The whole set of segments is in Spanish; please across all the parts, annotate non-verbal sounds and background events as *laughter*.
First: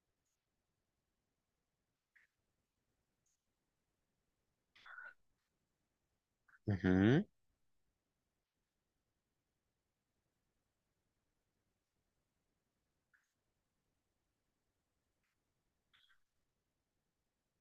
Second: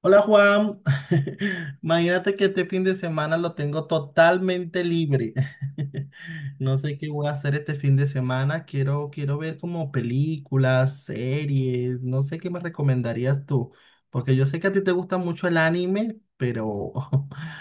Hola Juan, *laughs* imagínate que este fin de semana lo tengo totalmente libre. *laughs* No sé qué Ujú. voy a *laughs* hacer este fin de semana. Quiero ver como películas, series. No sé qué me recomendarías tú, porque yo sé que a ti te gusta mucho el anime, pero *laughs*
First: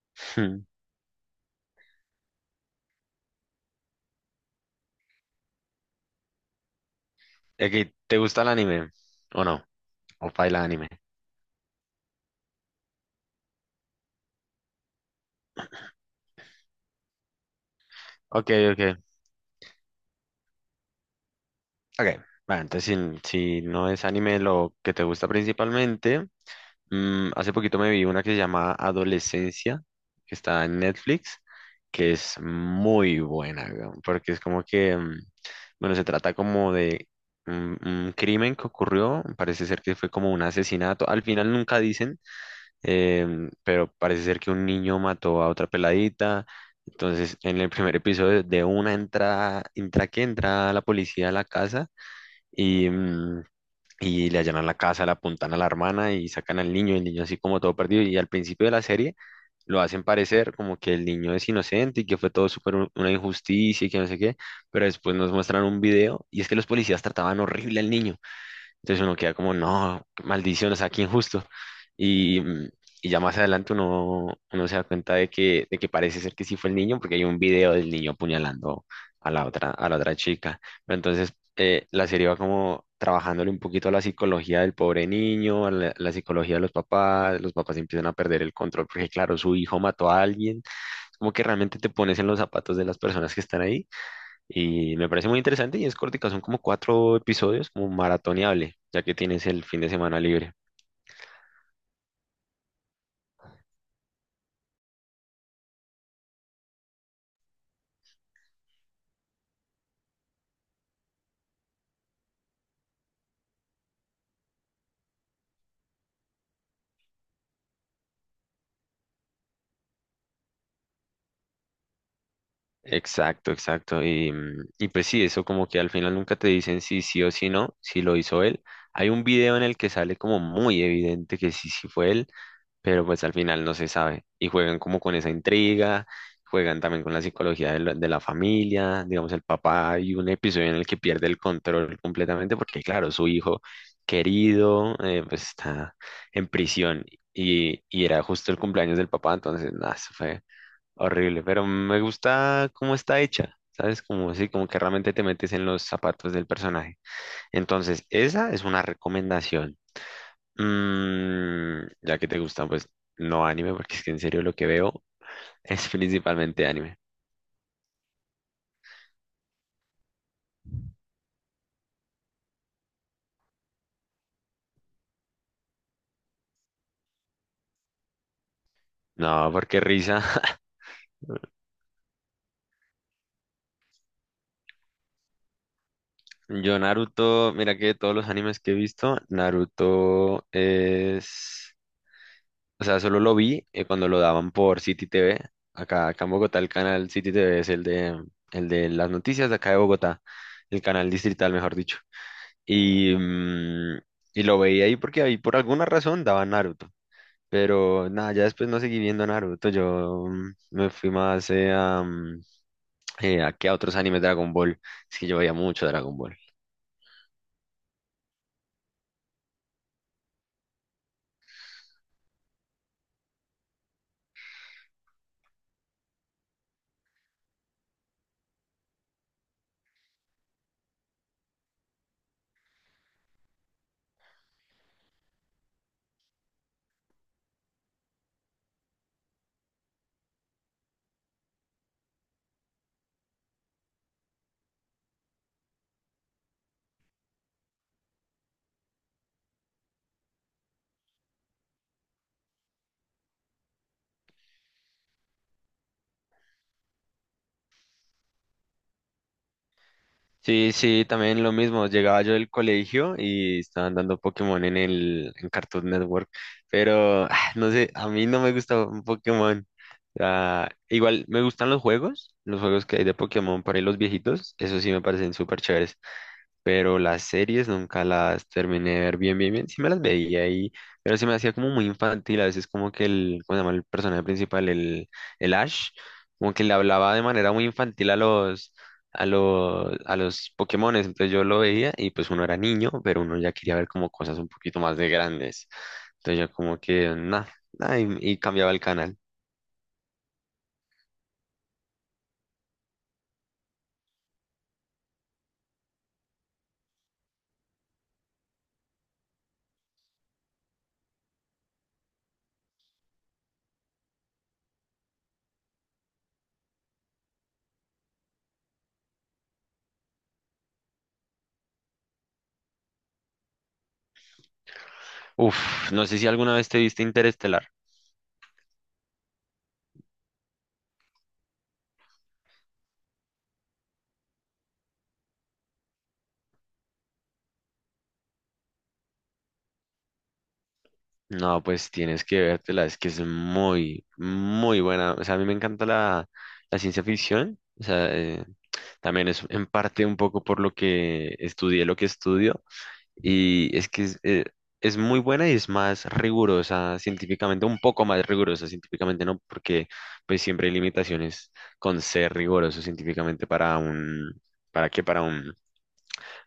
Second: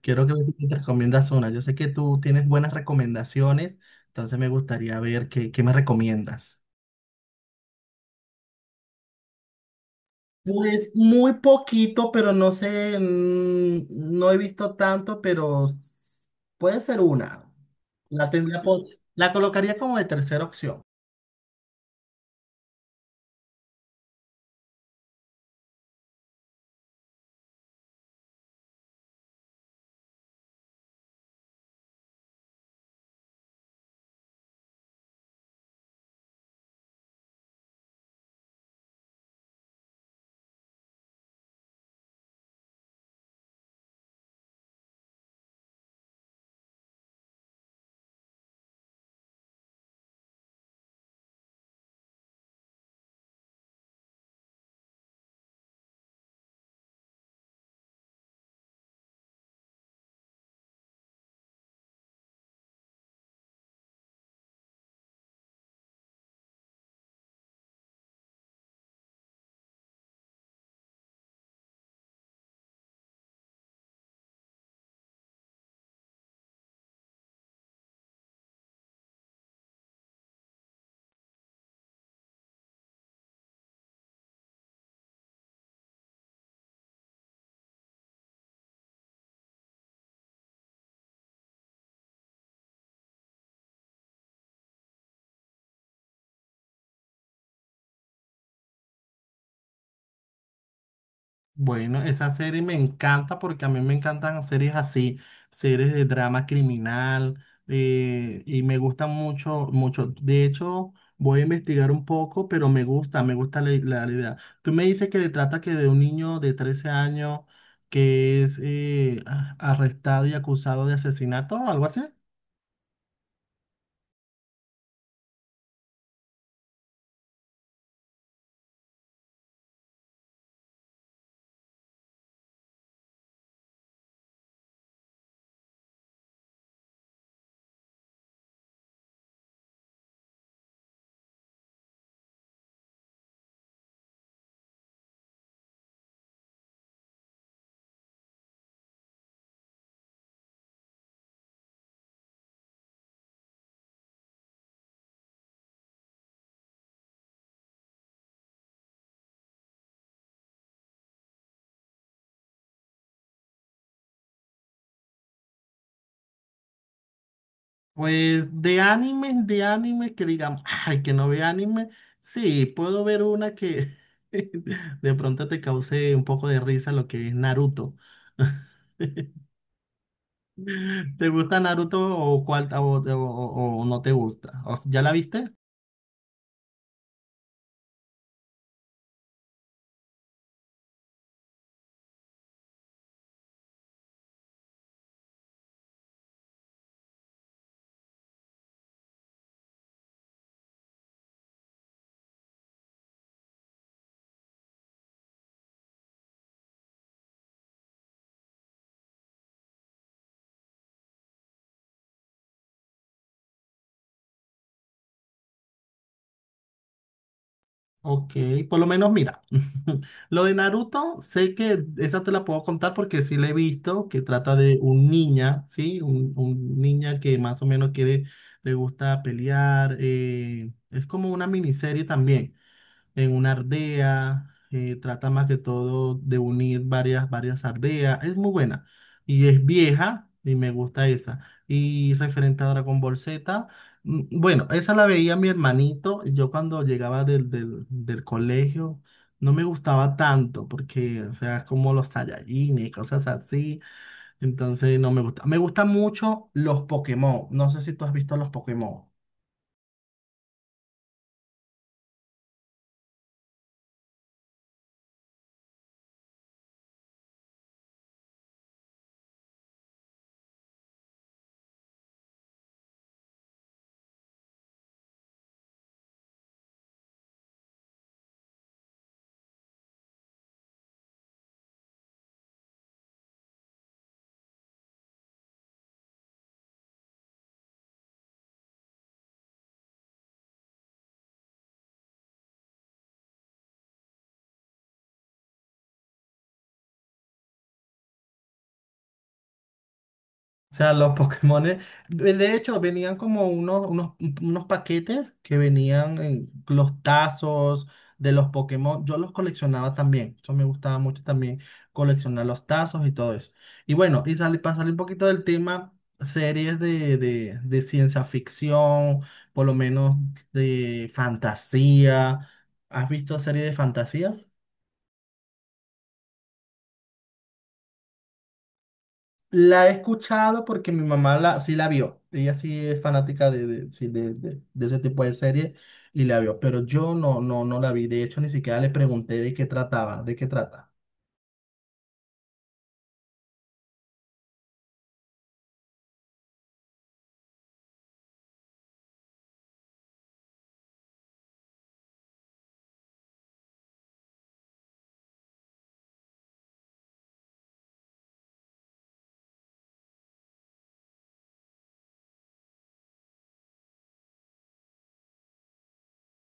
quiero que me Hmm. te recomiendas una. Yo sé que tú tienes buenas recomendaciones, entonces me gustaría ver qué me recomiendas. Ok, ¿te gusta el anime? ¿O no? ¿O baila anime? Pues muy poquito, pero no sé, no he visto tanto, pero puede ser una. La Ok, tendría, ok. la colocaría como de tercera opción. Ok. Bueno, entonces si no es anime lo que te gusta principalmente, hace poquito me vi una que se llama Adolescencia, que está en Netflix, que es muy buena, weón, porque es como que, bueno, se trata como de un crimen que ocurrió, parece ser que fue como un asesinato, al final nunca dicen. Pero parece ser que un niño mató a otra peladita. Entonces, en el primer episodio, de una entrada, entra la policía a la casa y, y le allanan la casa, le apuntan a la hermana y sacan al niño, el niño así como todo perdido. Y al principio de la serie lo hacen parecer como que el niño es inocente y que fue todo súper una injusticia y que no sé qué, pero después nos muestran un video y es que los policías trataban horrible al niño. Entonces uno queda como, no, qué maldición, o sea, qué injusto. Y, y ya más adelante uno se da cuenta de que parece ser que sí fue el niño, porque hay un video del niño apuñalando a la otra chica. Pero entonces la serie va como trabajándole un poquito a la psicología del pobre niño, la psicología de los papás empiezan a perder el control, porque claro, su hijo mató a alguien. Como que realmente te pones en los zapatos de las personas que están ahí y me parece muy interesante y es cortica, son como cuatro episodios, como maratoneable, ya que tienes el fin de semana libre. Bueno, esa serie me encanta porque a mí me encantan series así, series de drama criminal, y me gustan mucho, mucho. De hecho, voy a investigar un poco, pero me gusta la idea. Tú me dices que le trata que de un niño de 13 años que es arrestado y acusado de asesinato o algo así. Exacto, exacto. Y, y pues sí, eso como que al final nunca te dicen si sí o si no, si lo hizo él. Hay un video en el que sale como muy evidente que sí, sí fue él, pero pues al final no se sabe. Y juegan como con esa intriga, juegan también con la psicología de la familia, digamos el papá, hay un episodio en el que pierde el control completamente porque claro, su hijo querido pues está en prisión y era justo el cumpleaños del papá, entonces nada, eso fue horrible, pero me gusta cómo está hecha. ¿Sabes? Como así, como que realmente te metes en los zapatos del personaje. Entonces, esa es una recomendación. Mm, ya que te gustan, pues no anime, porque es que en serio lo que veo *laughs* es principalmente anime. Pues de anime, que digamos, ay, que no ve anime. Sí, puedo ver una que *laughs* de pronto te cause un poco de risa lo que es Naruto. *laughs* No, porque risa. *laughs* ¿Te gusta Naruto o cuál o no te gusta? ¿Ya la viste? Yo Naruto, mira que de todos los animes que he visto, Naruto es... O sea, solo lo vi cuando lo daban por City TV. Acá en Bogotá el canal City TV es el de las noticias de acá de Bogotá, el canal distrital, mejor dicho. Y, y lo veía ahí porque ahí por alguna razón daban Naruto. Pero nada, ya después no seguí viendo Naruto. Yo me fui más a, mm, a, que a otros animes de Dragon Ball. Es que yo veía mucho Dragon Ball. Ok, por lo menos mira, *laughs* lo de Naruto, sé que esa te la puedo contar porque sí la he visto, que trata de un niña, ¿sí? Un niña que más o menos quiere, le gusta pelear, es como una miniserie también en una ardea, trata más que todo de unir varias ardeas, es muy buena y es vieja y me gusta esa. Y referente a Dragon Ball Z, bueno, esa la veía mi hermanito, y yo cuando llegaba del colegio. No me gustaba tanto porque, o sea, es como los Saiyajines, cosas así. Entonces, no me gusta. Me gustan mucho los Pokémon. No sé si tú has visto los Pokémon. Sí, sí, también lo mismo. Llegaba yo del colegio y estaban dando Pokémon en el en Cartoon Network. Pero no sé, a mí no me gusta un Pokémon. Ah, igual me gustan los juegos que hay de Pokémon para los viejitos. Eso sí me parecen súper chéveres. Pero las series nunca las terminé de ver bien, bien, bien. Sí me las veía ahí, pero se me hacía como muy infantil. A veces como que el, ¿cómo se llama el personaje principal? El Ash, como que le hablaba de manera muy infantil a los, a los Pokémones. Entonces yo lo veía y pues uno era niño, pero uno ya quería ver como cosas un poquito más de grandes. Entonces yo como que, nada, y cambiaba el canal. O sea, los Pokémones, de hecho, venían como unos paquetes que venían en los tazos de los Pokémon. Yo los coleccionaba también. Eso me gustaba mucho también, coleccionar los tazos y todo eso. Y bueno, y sale, para salir un poquito del tema, series de ciencia ficción, por lo menos de fantasía. ¿Has visto series de fantasías? Uf, no sé si alguna vez te viste Interestelar. La he escuchado porque mi mamá sí la vio. Ella sí es fanática sí, de ese tipo de serie y la vio. Pero yo no, no, no la vi. De hecho, ni siquiera le pregunté de qué trataba, de qué trata. No, pues tienes que vértela, es que es muy, muy buena. O sea, a mí me encanta la ciencia ficción. O sea, también es en parte un poco por lo que estudié, lo que estudio. Y es que es muy buena y es más rigurosa científicamente, un poco más rigurosa científicamente, ¿no? Porque pues siempre hay limitaciones con ser riguroso científicamente para un, ¿para qué? Para un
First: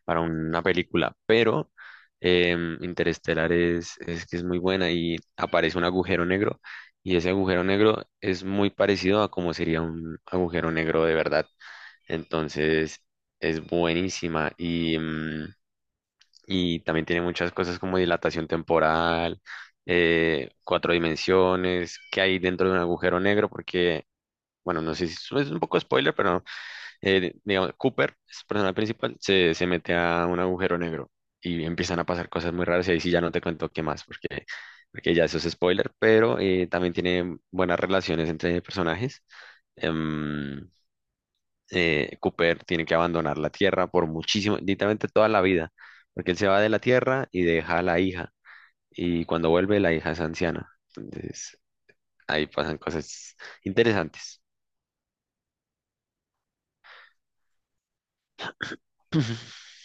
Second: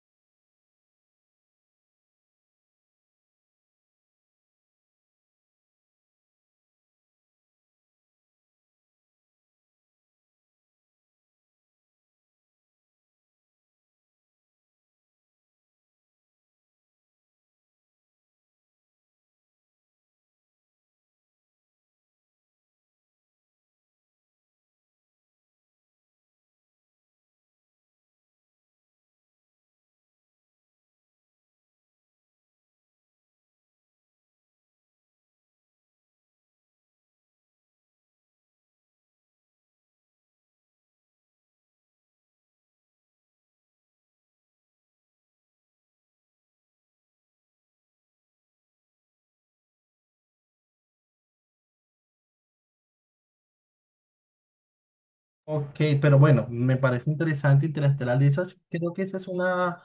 para una película, pero Interestelar es que es muy buena y aparece un agujero negro y ese agujero negro es muy parecido a como sería un agujero negro de verdad. Entonces es buenísima y, y también tiene muchas cosas como dilatación temporal, cuatro dimensiones, qué hay dentro de un agujero negro, porque, bueno, no sé si es un poco spoiler, pero digamos, Cooper, es el personaje principal, se mete a un agujero negro y empiezan a pasar cosas muy raras y ahí sí ya no te cuento qué más, porque, porque ya eso es spoiler, pero también tiene buenas relaciones entre personajes. Em, Cooper tiene que abandonar la Tierra por muchísimo, literalmente toda la vida, porque él se va de la Tierra y deja a la hija, y cuando vuelve la hija es anciana. Entonces, ahí pasan cosas interesantes. Ok, pero bueno, me parece interesante Interestelar. De hecho, creo que esa es *laughs* una,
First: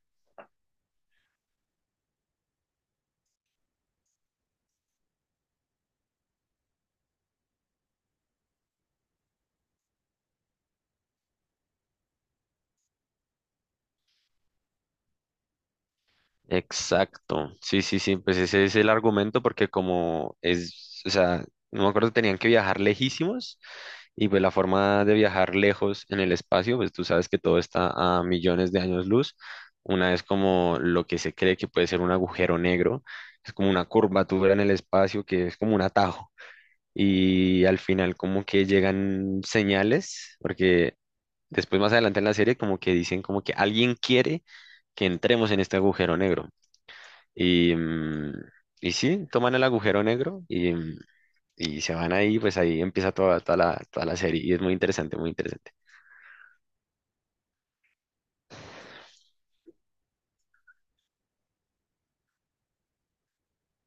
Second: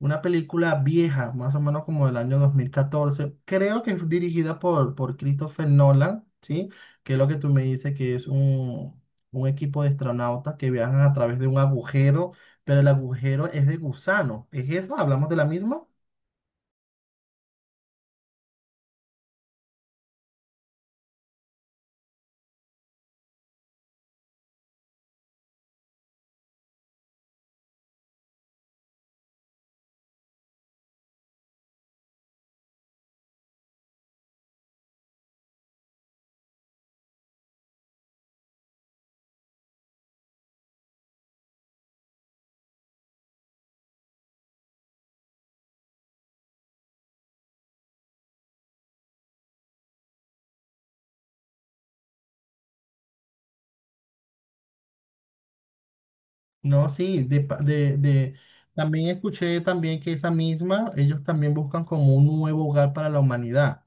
una película vieja, más o menos como del año 2014. Creo que fue dirigida por Christopher Nolan, ¿sí? Que es lo que tú me dices, que es un equipo de astronautas que viajan a través de un agujero, pero el agujero es de gusano. ¿Es esa? ¿Hablamos de la misma? Exacto, sí, sí, sí, pues ese es el argumento porque como es, o sea, no me acuerdo, tenían que viajar lejísimos y pues la forma de viajar lejos en el espacio, pues tú sabes que todo está a millones de años luz, una es como lo que se cree que puede ser un agujero negro, es como una curvatura en el espacio que es como un atajo y al final como que llegan señales, porque después más adelante en la serie como que dicen como que alguien quiere que entremos en este agujero negro. Y, y sí, toman el agujero negro y, y se van ahí, pues ahí empieza toda la serie y es muy interesante, muy interesante. No, sí, de, pa- de- también escuché también que esa misma, ellos también buscan como un nuevo hogar para la humanidad.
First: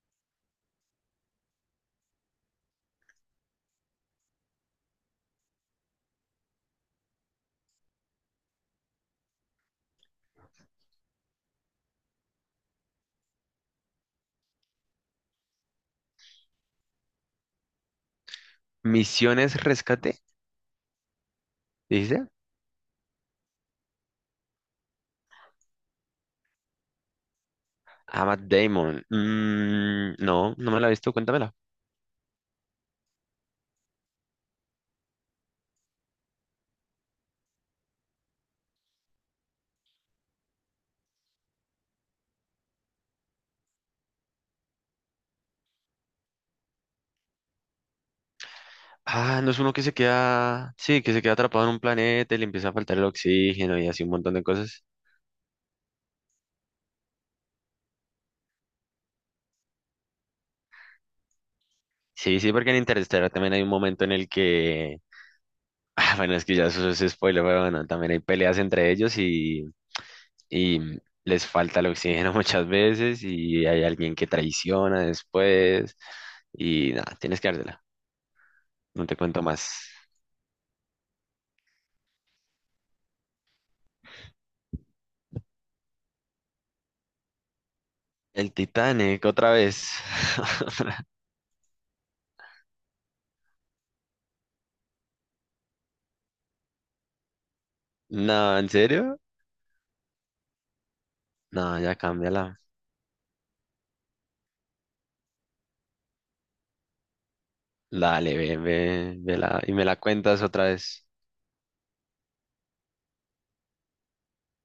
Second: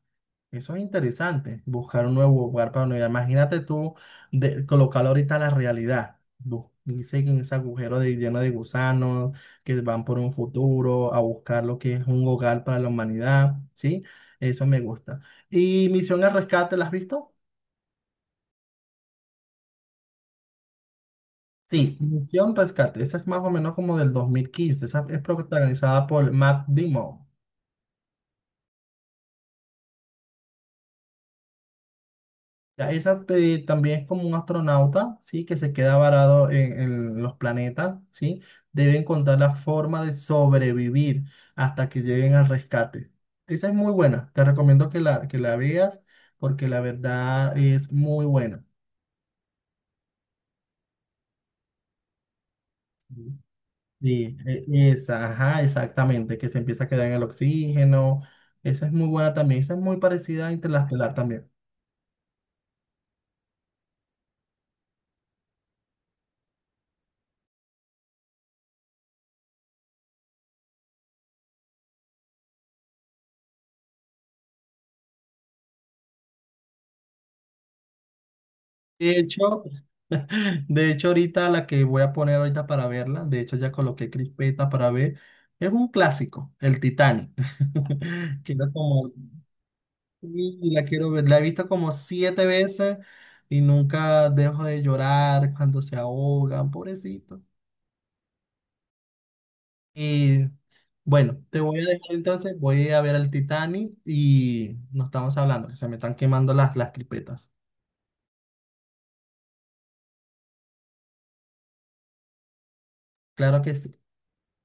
Eso es interesante, buscar un nuevo lugar para unidad. Imagínate tú colocarlo ahorita a la realidad. Dice que en ese agujero lleno de gusanos que van por un futuro a buscar lo que es un hogar para la humanidad, ¿sí? Eso me gusta. ¿Y Misión al Rescate, la has visto? Misiones Rescate, Sí, dice. Misión Rescate, esa es más o menos como del 2015, esa es protagonizada por Matt Damon. Ah, Matt Damon. Mm, no, no me la he visto, cuéntamela. Ya, esa también es como un astronauta, ¿sí? Que se queda varado en los planetas, ¿sí? Debe encontrar la forma de sobrevivir hasta que lleguen al rescate. Esa es muy buena. Te recomiendo que que la veas porque la verdad es muy buena. Ah, no es uno que se queda, sí, que se queda atrapado en un planeta y le empieza a faltar el oxígeno y así un montón Sí, de cosas. esa, ajá, exactamente. Que se empieza a quedar en el oxígeno. Esa es muy buena también. Esa es muy parecida a Interestelar también. Sí, sí, porque en Interstellar también hay un momento en el que, *laughs* ah, bueno, es que ya eso es spoiler, pero bueno, también hay peleas entre ellos y les falta el oxígeno *laughs* muchas veces y hay alguien que traiciona después y nada, tienes que dártela. No te De cuento hecho, más. De hecho, ahorita la que voy a poner ahorita para verla, de hecho ya coloqué crispeta para ver, es un clásico, el Titanic. *laughs* El Quiero como, Titanic, otra vez. y la *laughs* quiero ver, la he visto como siete veces y nunca dejo de llorar cuando se ahogan, pobrecito. No, ¿en serio? Y bueno, te voy No, a ya dejar cámbiala. entonces, voy a ver el Titanic y nos estamos hablando, que se me están quemando las crispetas. Dale, ve, ve, vela y me la cuentas otra vez. Claro que sí.